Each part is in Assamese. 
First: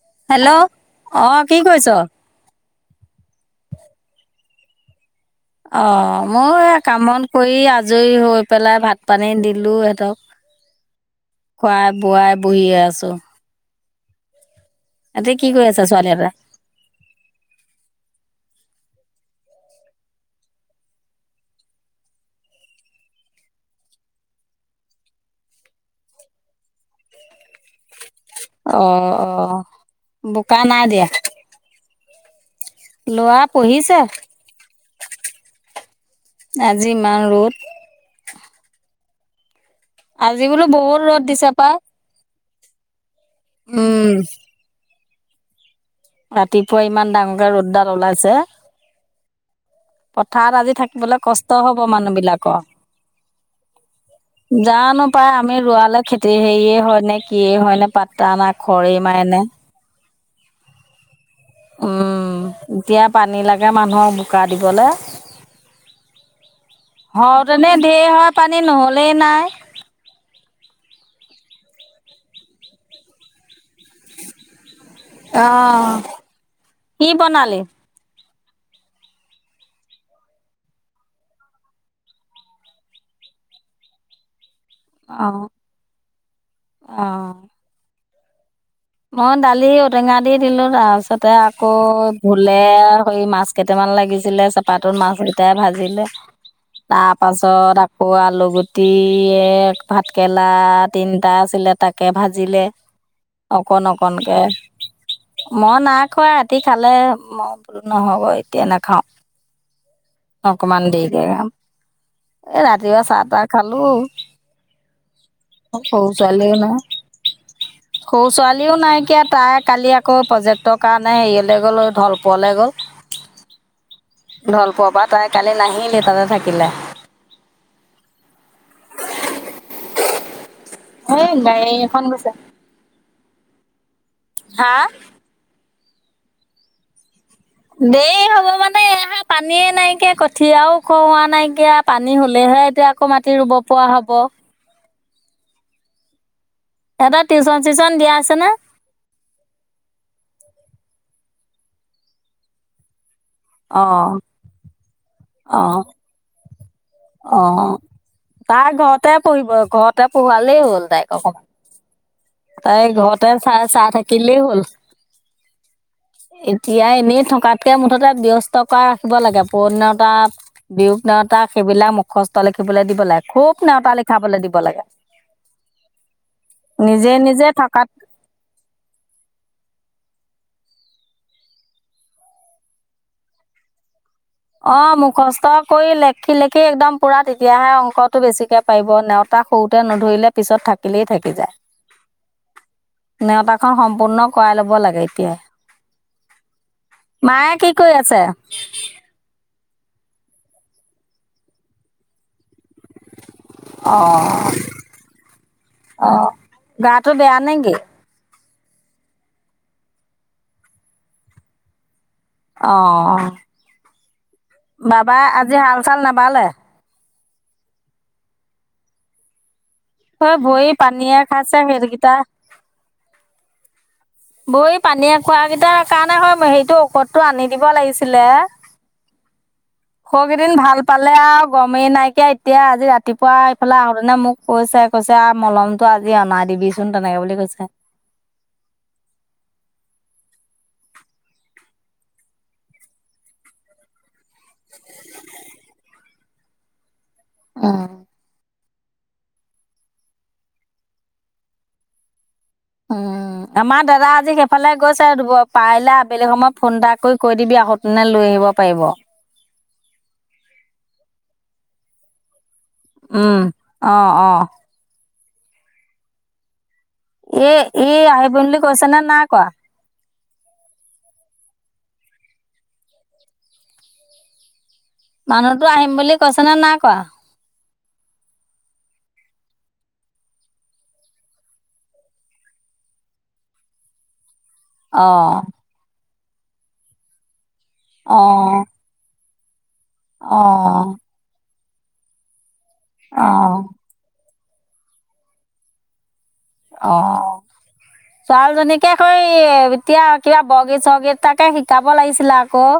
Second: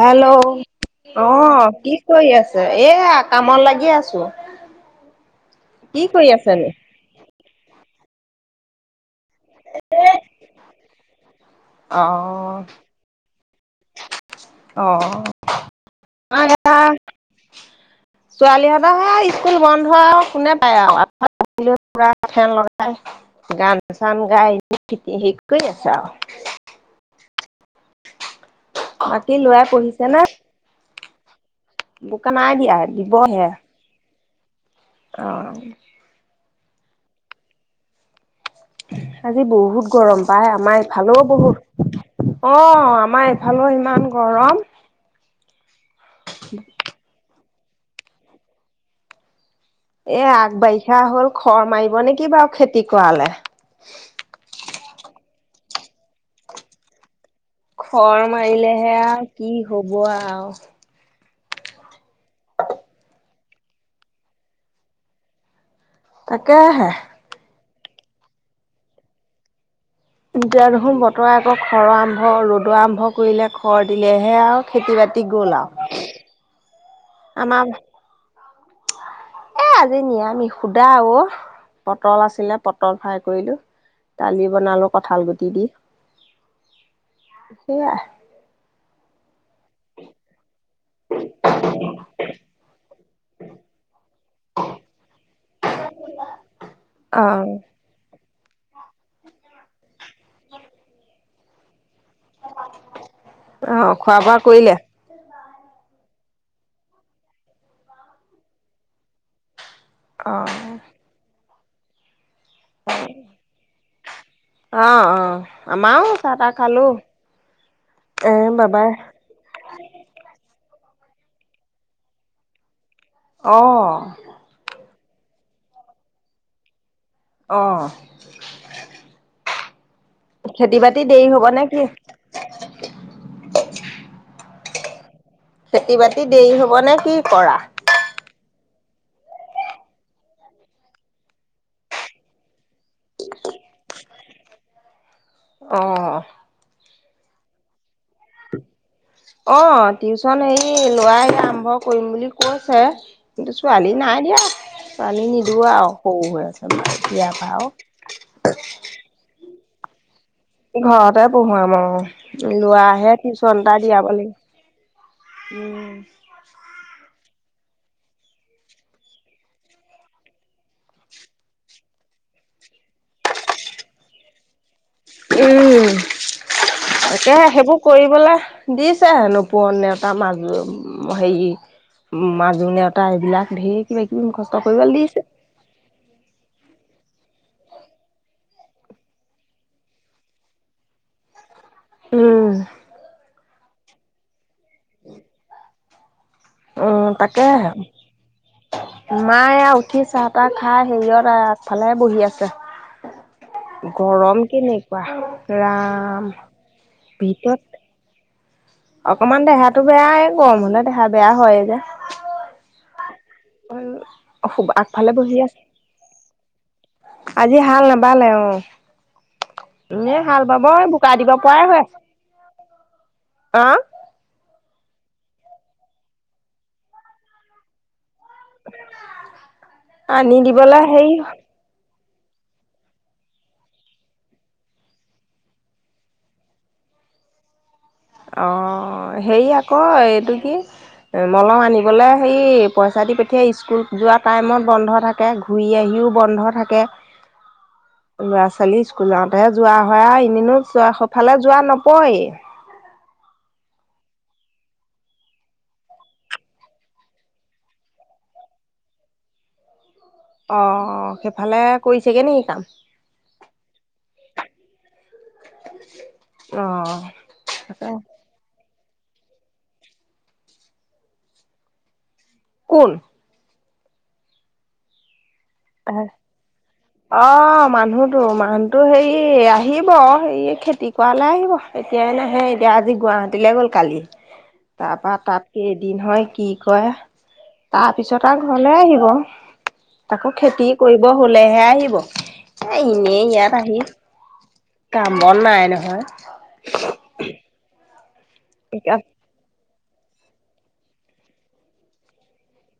হেল্ল' অঁ আহ কৰিছ কি কৰি আছ? এয়া কামত লাগি আছো। কি অ' কৰি মোৰ আছেনো এই কামত কৰি আজৰি হৈ পেলাই ভাত পানী দিলো সিহঁতক। খোৱাই অ বোৱাই বহিয়ে আছো। কৰি আছে ছোৱালীহঁতে অ' ছোৱালীহঁত [unintelligible] স্কুল বন্ধ কোনে পায় আৰু পুৰা ফেন লগাই গান গাই চান গাই [unintelligible] হেৰি কৰি আছে আও। [inaudible] অ', বাকী লৰাই অ', পঢ়িছে বোকা নাই দিয়া। বোকে নাই দিয়া ল'ৰা দিবহে পঢ়িছে অ', আজি ইমান ৰ'দ। আজি বহুত গৰম আজি পায় বোলো আমাৰ বহুত ইফালো ৰ'দ দিছে পাই বহুত অ', আমাৰ এইফালে উম ইমান গৰম। ৰাতিপুৱা ইমান ডাঙৰকে ৰ'দডাল উলাইছে। এ আগ পথাৰত আজি বাৰিষা থাকিবলৈ হ'ল কষ্ট খৰ হব মাৰিব মানুহ নেকি বাৰু বিলাকৰ। খেতি কৰালে জানো পাই আমি ৰোৱালৈ খেতি হেৰিয়ে হয় নে কিয়ে হয়নে খৰ পাতা আমাৰ খৰে মাৰেনে। অ', উম, এতিয়া পানী লাগে মানুহ বোকা দিবলৈ। তাকে হে। এনে ধেৰ হয় পানী নহলেই নাই। এতিয়া দেখোন বতৰে আকৌ খৰ আৰম্ভ ৰ'দ আৰম্ভ কৰিলে খৰ দিলেহে আৰু। খেতি বাতি গ'ল আও অ'। কি বনালি? আমাৰ এ আজি নিয়ামিষ সোধা অ, পটল আছিলে পটল ফ্ৰাই কৰিলো। দালি বনালো কঠাল অ'। গুটি দি সেইয়াই। মন দালি ঔটেঙা দি দিলো তাৰপিছতে আকৌ ভোলে সৰি মাছ কেইটামান লাগিছিলে চেপাতো মাছ টুতা ভাজিলে তাৰ অ। পাছত আকৌ আলু দিয়ে ভাতকেৰেলা তিনিটা আছিলে তাকে ভাজিলে। অ অকণ খোৱা বোৱা অকণকে। কৰিলে? মই নাইখোৱা ৰাতি খালে, মই বলো নহব এতিয়া নাখাও। অ অকমান দি দেগা এ ৰাতিপুৱা চাহ তাহ খালোঁ। অ', অ', আমাৰো চাহ তাহ ছোৱালীও নাই খালোঁ। সৰু ছোৱালীও নাইকিয়া তাই কালি আকৌ যে ত' কাৰণে হেৰিয়ৈ গ'ল ঢলপোৰলৈ গ'ল। অ', ঢলপুৰৰ পৰা তাই কালি নাহিলহে তাতে থাকিলে। অ', খেতি বাতি এই দেৰি হব নে গাড়ী কি? এখন গৈছে হাঁ? খেতি বাতি দেৰি হব নে কি? কৰা? দেই হ'ব মানে এা পানীয়ে নাইকিয়া কঠীয়াও ওখওোৱা নাইকিয়া পানী হলেহে এতিয়া আকৌ মাটি ৰুব পৰা হব। অ'। এটা টিউচন চিউশচন দিয়া আছে নে? অ' টিউচন হেৰি ল ৱাই আৰম্ভ কৰিম বুলি কৈছে। অ ছোৱালী নাই দিয়া, ছোৱালী অ নিদিওঁ আও স ও হৈ আছে। অ [inaudible] পহুৱালেই হ'ল তাইক ঘৰতে অকমান। পঢ়োৱাম আৰু তাই লৰাহে ঘৰতে টিউচন চাই এটা চাই দিয়াব লাগিব। থাকিলেই হ'ল। এতিয়া এনেই থক থকাতকৈ মুঠতে ব্যস্ত কৰাই ৰাখিব লাগে পূৰণ নেওটা বিয়োগ নেওটা সেইবিলাক মুখস্থ লিখিবলৈ দিব লাগে খুব নেওতা লিখাবলৈ দিব লাগে। উম, নিজে তাকে নিজে সেইবোৰ থকাত কৰিবলৈ, দিছে হেনো পূৰণ নেতা। মাজু হেৰি মাজু নেওতা এইবিলাক ধেই অ' মুখষ্ট কৰি লেখি লেখি একদম পুৰা তেতিয়াহে অংকটো বেছিকে পাৰিব নেওতা সৰুতে নধ ইলে পিছত থাকিলেই থাকি যায়। উম। অ' সম্পূৰ্ণ কৰাই ল'ব লাগে এতিয়া। উম তাকেহে। আছে? মায়ে এ উঠি চাহ তাহ খাই হেৰিয়ত আগফালে বহি আছে। [inaudible] গৰম অ' কেনেকুৱা ৰাম আহ গাটো বেয়া ভিতৰত নেকি? অকমান দেহাটো বেয়াই গৰম হলে দেহা বেয়া হয় যে। অ' আগফালে বাবা বহি আজি আছে হাল চাল নাবালে? আজি হাল নাবালে অ'। এ হয় হাল বাব ভৰি বোকা পানীয়ে দিব খাইছে পৰাই হৈ আছে, সেইকেইটা অ'। বৌ পানী এ খোৱা কেইটাৰ কাৰণে হয় হৰিটো ঔষধতটো আনি দিব লাগিছে। সৰু আনি কেইদিন দিবলৈ ভাল হেৰি পালে আৰু গমেই নাই। এতিয়া এতিয়া আজি ৰাতিপুৱা এইফালে আহোতে মোক কৈছে কৈছে আ মলমতটো আজি অনাই দিবিচোন তেনেকে। হেইবুলি কৈছে। অ' হেই আকৌ এইটো কি মলম আনিবলৈ হেৰি পইচা দি পঠিয়াই স্কুল যোৱা টাইমত বন্ধ থাকে ঘূৰি আহি বন্ধ থাকে, উম লৰা ছোৱাল ল'ৰা ছোৱালি স্কুল যাওঁতেহে যোৱা হয় আও এনেনো সেফালে যোৱা নপৰে। উম। আমাৰ দাদা আজি সেইফালে গৈছে পাৰিলে আবেলি সময়ত ফোন এটা কৰি কৈ দিবি তেনে লৈ আহিব। অ' পাৰিব। অ' অ' সেইফালে কৰিছেগে নি কাম? উম আহ আহ। অ'। এ এ তাকে আহিব বুলি কৈছে নে নাই কোৱা? কোন? মানুহতো আহিম বুলি কৈছে ন নাই কোৱা? মানুহটো মানুহটো হেৰি আহিব এই খেতি কৰালে আহিব এতিয়াই নাহে এতিয়া আজি গুৱাহাটীলৈ গ'ল কালি। তাৰপা অ', তাত কেইদিন হয় কি কয়, অ', তাৰপিছত আৰু ঘৰলে আহিব। তাকো খেতি অ', কৰিব হলেহে আহিব, এনেই ইয়াত অ', আহি কাম বন নাই নহয়। অ'। ছোৱালীজনীকে [unintelligible] এতিয়া কিবা বগীত-চগীত তাকে শিকাব লাগিছিল আকৌ।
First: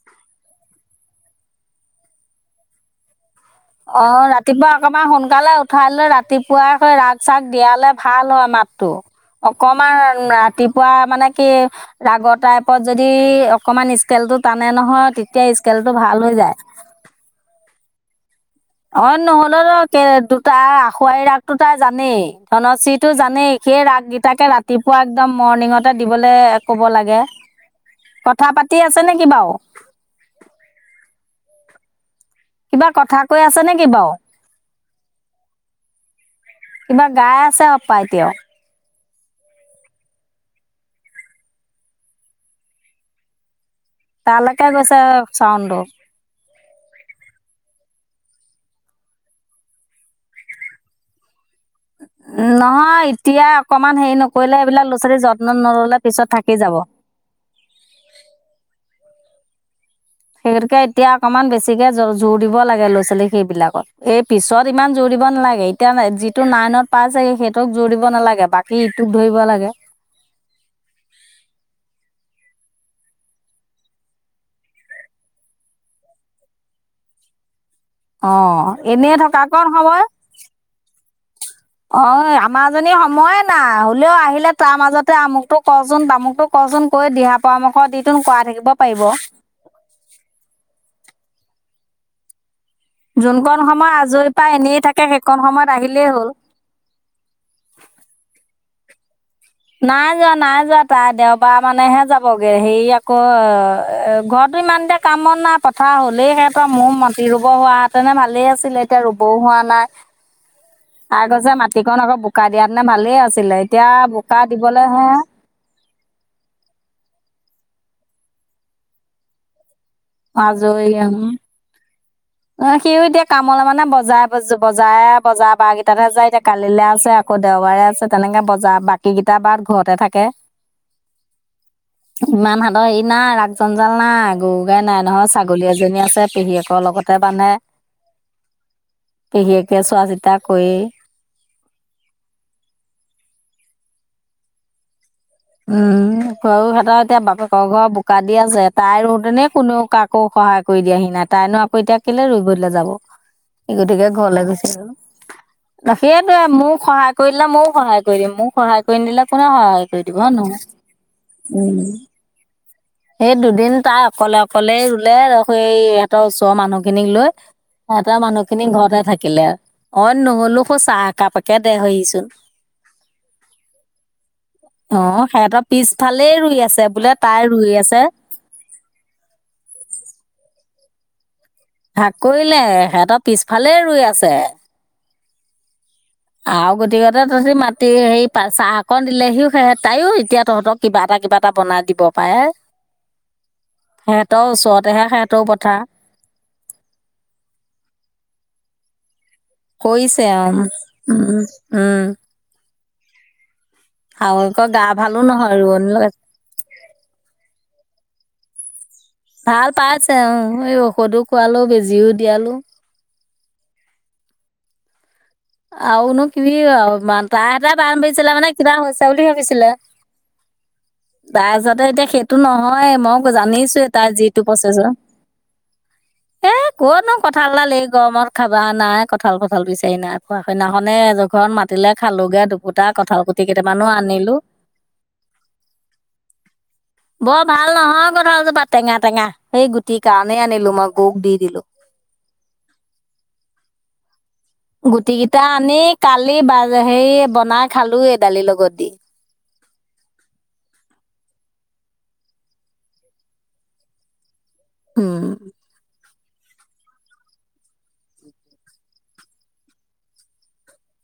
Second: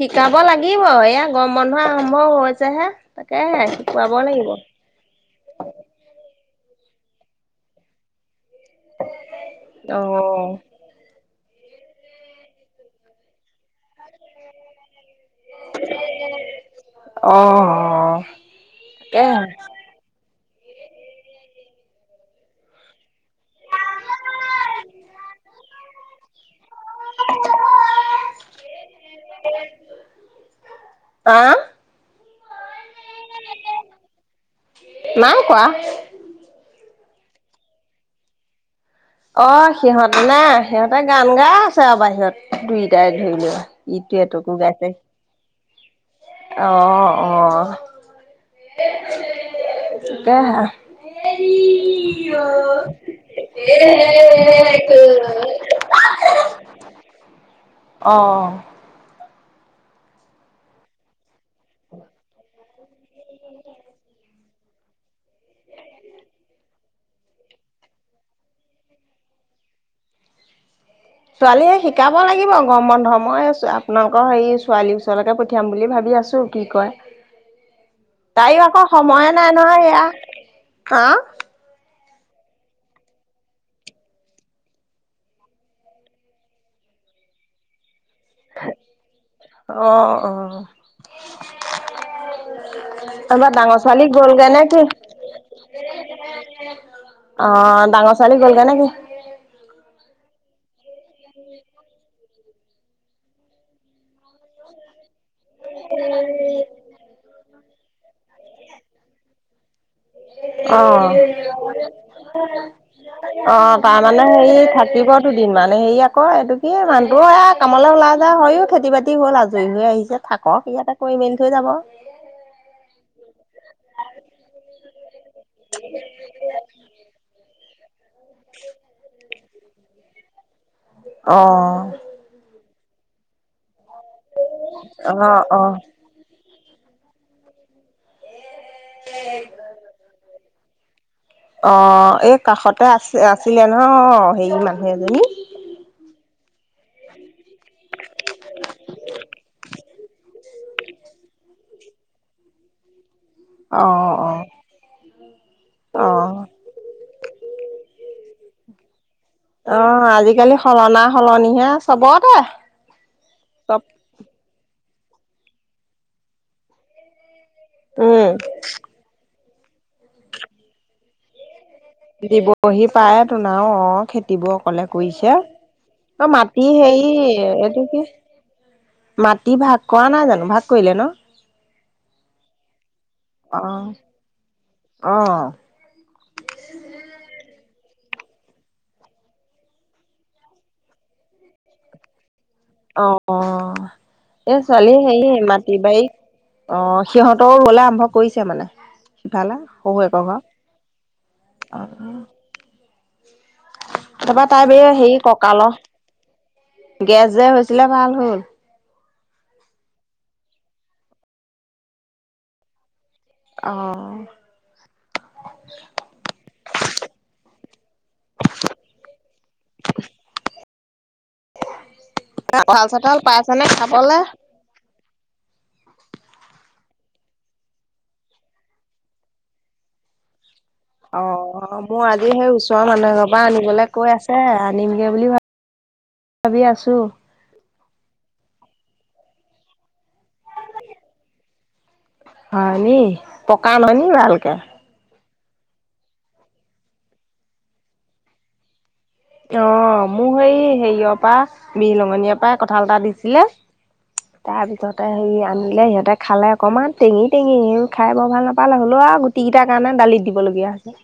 শিকাব লাগিব এয়া গম বন্ধহোৱা আৰম্ভ হৈছে হে। অ ৰাতিপুৱা অকমান সোনকালে উঠাই লৈ ৰাতিুৱ খুৱাকৈ ৰাগ-চাগ দিয়ালে ভাল হয় মাতটো। অকমান অ', ৰাতিপুৱা মানে কি ৰাগৰ টাইপত যদি অকমান স্কেলটো টানে নহয় এতিয়া স্কেল টো ভাল হৈ যায়। অ'। অন তাকেহে। হল কে তাৰ আখুৱাৰ ৰাগতটো তাই জানেই ধনশ্ৰীতটো জানেই সেই ৰাগেইটাকে ৰাতিপুৱা একদম মৰ্ণিঙতে দিবলৈ ক'ব লাগে, কথা পাতি আছে নেকি বাৰু? আহ? কিবা কথা কৈ আছে নেকি বাৰু? নাই কোৱা। কিবা গাই আছে [unintelligible] অ সিহঁতে নে সিহঁতে গান গাই আছে আৰু বাহিৰত। দুইটাই ধৰি লোৱা ইটো এটোকো তালৈকে গাইছে। গৈছে চাউণ্ডটো আহ অ [unintelligible] [inaudible] নহয় এতিয়া অকমান হেৰি নকৰিলে, সেইবিলাক ল'ৰা ছোৱালীৰ যত্ন নললে পিছত থাকি যাব। [inaudible] অহ। সেইগতিকে এতিয়া অকমান বেছিকে জ-জোৰ দিব লাগে ল'ৰা ছোৱালীক সেইবিলাকত। এই পিছত ইমান জৰিব নালাগে, এতিয়া যিটো নাইনত পাইচেগে সেইটোক জৌৰিব নালাগে, বাকী ইটোক ধৰিব লাগে। [inaudible] ছোৱালীহে শিকাব লাগিব গৰম বন্ধত, মই আপোনালোকৰ হেৰি ছোৱালী ওচৰকে পঠিয়াম বুলি ভাবি দিয়াছো কি কয়। অ তাইও আকৌ এনেই সময়ে থকা নাই নহয় [unintelligible] এয়া হা অ আমাৰ জনী সময়ে নাই, হলেও আহিলে তাৰ মাজতে আমুকতটো কচোন তামুকটো কচোন কৰি দিহা পৰামৰ্শ দি তন কৰাই থাকিব পাৰিব। অ', অ', [unintelligible] এইবাৰ যুনকোন ডাঙৰ সময় ছোৱালী আজৰি গ'লগে পাই নে কি? এনেই থাকে, সেইকণ সময়ত আহিলেই হ'ল। অ ডাঙৰ ছোৱালী গ'লগে নেকি? নাই যোৱা নাই যোৱা তাই দেওবাৰ মানেহে যাবগে, হেৰি আকৌ ঘৰত ইমানতে কামত নাই [inaudible] কথা হ'লেই সিহঁতৰ মোৰ মাটি ৰুব হোৱাহেঁতেনে ভালেই আছিলে, এতিয়া ৰুবও হোৱা নাই। অ তাই কৈছে মাটিকণ আকৌ বোকা দিয়াহেঁতেনে ভালেই আছিলে অ এতিয়া তাৰমানে বোকা এই দিবলৈ হে থাকিবতো দিন মানে সেয়া অ এইটো কি মানুহটো এয়া কামলৈ ওলাই যায় হয়ও খেতি বাতি হ'ল আজৰি হৈ আহি যে থাকক আজৰি ইয়াতে কৰি আহো মেল থৈ যাব। অ সিও এতিয়া কামলৈ মানে বজাই ব-বজাই বজাৰ বাৰ কেইটাত হে যায়। এতিয়া কালিলে আছে আকৌ দেওবাৰে আছে, তেনেকে বজাৰ বাকী কেইটা এটা বাৰ ঘৰতে থাকে। অহ। ই নাই, ৰাগ জঞ্জাল নাই, গৰু গাই নাই নহয়, অ' ছাগলী অ' এজনী আছে পেহীয়েকৰ লগত। তাতে মানে, পেহীয়েকে চোৱা চিতা কৰি অ এই কাষতে আছিল-আছিলে ন হেৰি মানুহ এজনী। উম [unintelligible] [unintelligible] কৰি দিয়াহি নাই, তাইনো আকৌ এতিয়া কিলে ৰই গলৈ যাব। সেই অ' গতিকে অ'। ঘৰলৈ গৈছে আৰু। অ' সেইটয়ে মোক সহায় কৰি দিলে মইও সহায় কৰি দিম। মোক সহায় কৰি নিদিলে কোনে সহায় কৰি দি অ' কিয়নো? আজিকালি সলনা সলনিহে উম চবতে সেই দুদিন চব তাই অকলে অকলে লে-ল সেই ইহঁতৰ ওচৰ মানুহ খিনিক লৈ, সিহঁতৰ উম, মানুহ খিনি ঘৰতে থাকিলে। [unintelligible] দিবহি পায় তো নাও অ খেতিবোৰ অকলে অ' কৰিছে। সিহঁতৰ অ পিছফালেই ৰুই মাটি আছে হেৰি, বোলে তাই ৰুই এইটো কি? আছে মাটি ভাগ কৰা নাই জানোঁ, ভাগ কৰিলে ন? ভাগ কৰিলে সিহঁতৰ অ পিছফালে ৰুই আছে। অ আৰু গতিকতে তহঁতি মাটি সেই [unintelligible] তাইয়ো এতিয়া তহঁতৰ কিবা এটা কিবা এটা বনাই দিব পাৰে। অ, অ সিহঁতৰ এ ছোৱালী ওচৰতেহে হেৰি সিহঁতৰো মাটি পথাৰ বাৰীক অ সিহঁতৰো হ'লে আৰম্ভ কৰিছে মানে। তালে, কৰিছে শহুয়েকৰ উম উম উম [unintelligible] আৰু তাৰপৰা আকৌ তাই গা বোলে হেৰি ভালো নহয় ককালৰ ৰোৱনী লগাইছে গেছ যে হৈ ছিলে ভাল হ'ল। ভাল পাইছে অ এই ঔষধো খোৱালো, বেজিও দিয়ালো। অহ আৰু নো কি বুলি কম? বান তাই এটা বাম দিছিলে মানে কিবা হৈছে বুলি ভাবিছি [inaudible] তাৰপিছতে এতিয়া সেইটো কঁঠাল নহয়। চঠাল মই পাইছেনে জানিছোয়ে তাৰ খাবলে যিটো প্ৰচেছৰ [inaudible] এ ক'ত নো কঁঠালডাল এই গৰমত খাবা। নাই, কঁঠাল থঠাল বিচাৰি না অ মোৰ আজি সেই দুপুটা ওচৰৰ মানুহ কঁঠাল এঘৰৰ গুটি পৰা কেইটামানো আনিবলৈ কৈ আনিলো আছে। আনিমগে বুলি ভা ভাবি আছোঁ। বৰ ভাল নহয় কঁঠালজোপা টেঙা টেঙা। সেই গুটিৰ কাৰণে আনিলো মই, গৰুক দি দিলো। হয় নি? পকা আম আনিবা ভাল গুটি কেইটা আনি কালি বাজ হেৰি বনাই খালোয়ে দালিৰ লগত দি। অ মোৰ সেই হেৰিয়ৰ পৰা বিহলঙনিৰ পৰা কঁঠাল এটা দিছিলে। তাৰপিছতে উম, হেৰি আনিলে সিহঁতেক খালে অকণমান টেঙি-টেঙি অ খাই বৰ ভাল নাপালে। হ'লেও আৰু গুটি কেইটাৰ কাৰণে দালিত দিবলগীয়া হৈছে।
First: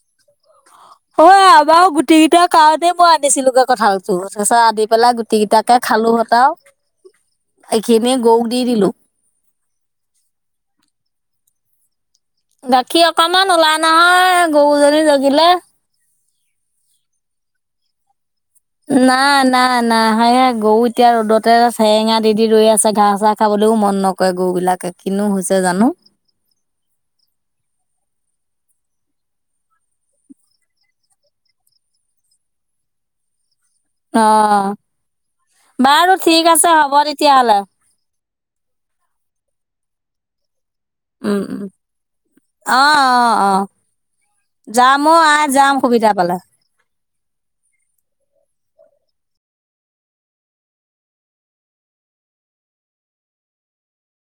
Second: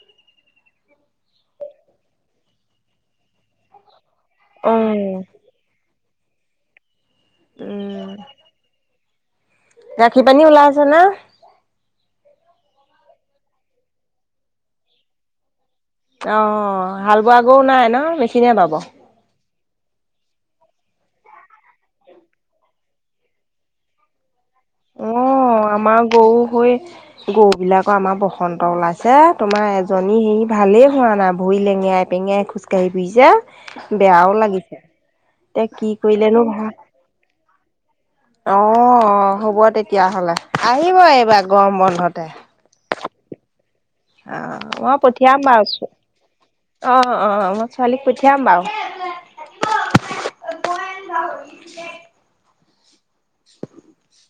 [unintelligible] অই আমাৰো গুটি কেইটাৰ কাৰণে মই আনিছিলোগে কঠালটো। তাৰপিছত আনি পেলাই অ'। গুটি কেইটাকে খালোঁ [unintelligible] এইখিনি গৰুক দি দিলোঁ। গাখীৰ-পানী ওলাইছে নে? গাখীৰ অকমান ওলা নাই গৰুজনী অ হাল বোৱা গৰু নাই ন? মেচিনেৰে বাব। নাই, নহয় এ। গৰু এতিয়া ৰ'দতে চেৰেঙা দি দি ৰৈ আছে। ঘাঁহ চাহ খাবলৈও মন নকৰে। গৰু বিলাকে কিনো অ হৈছে জানো আমাৰ গৰু হৈ গৰু বিলাকৰ আমাৰ বসন্ত ওলাই ছে। তোমাৰ এজনী হেৰি ভালেই হোৱা নাই। ভৰি লেঙেৰাই-পেঙেৰাই খোজকাঢ়ি ফুৰিছে। অ বেয়াও লাগিছে। এতিয়া কি বাৰু কৰিলেনো ঠিক আছে ভাল হ'ব তেতিয়াহ'লে অ হ'ব তেতিয়াহ'লে। আহিব উম এইবাৰ উম গৰম বন্ধতে। অ অ অ মই যাম অ পঠিয়াম আই যাম বাৰুচ অ, সুবিধা পালে অ মই ছোৱালীক পঠিয়াম বাৰু। [unintelligible] [inaudible]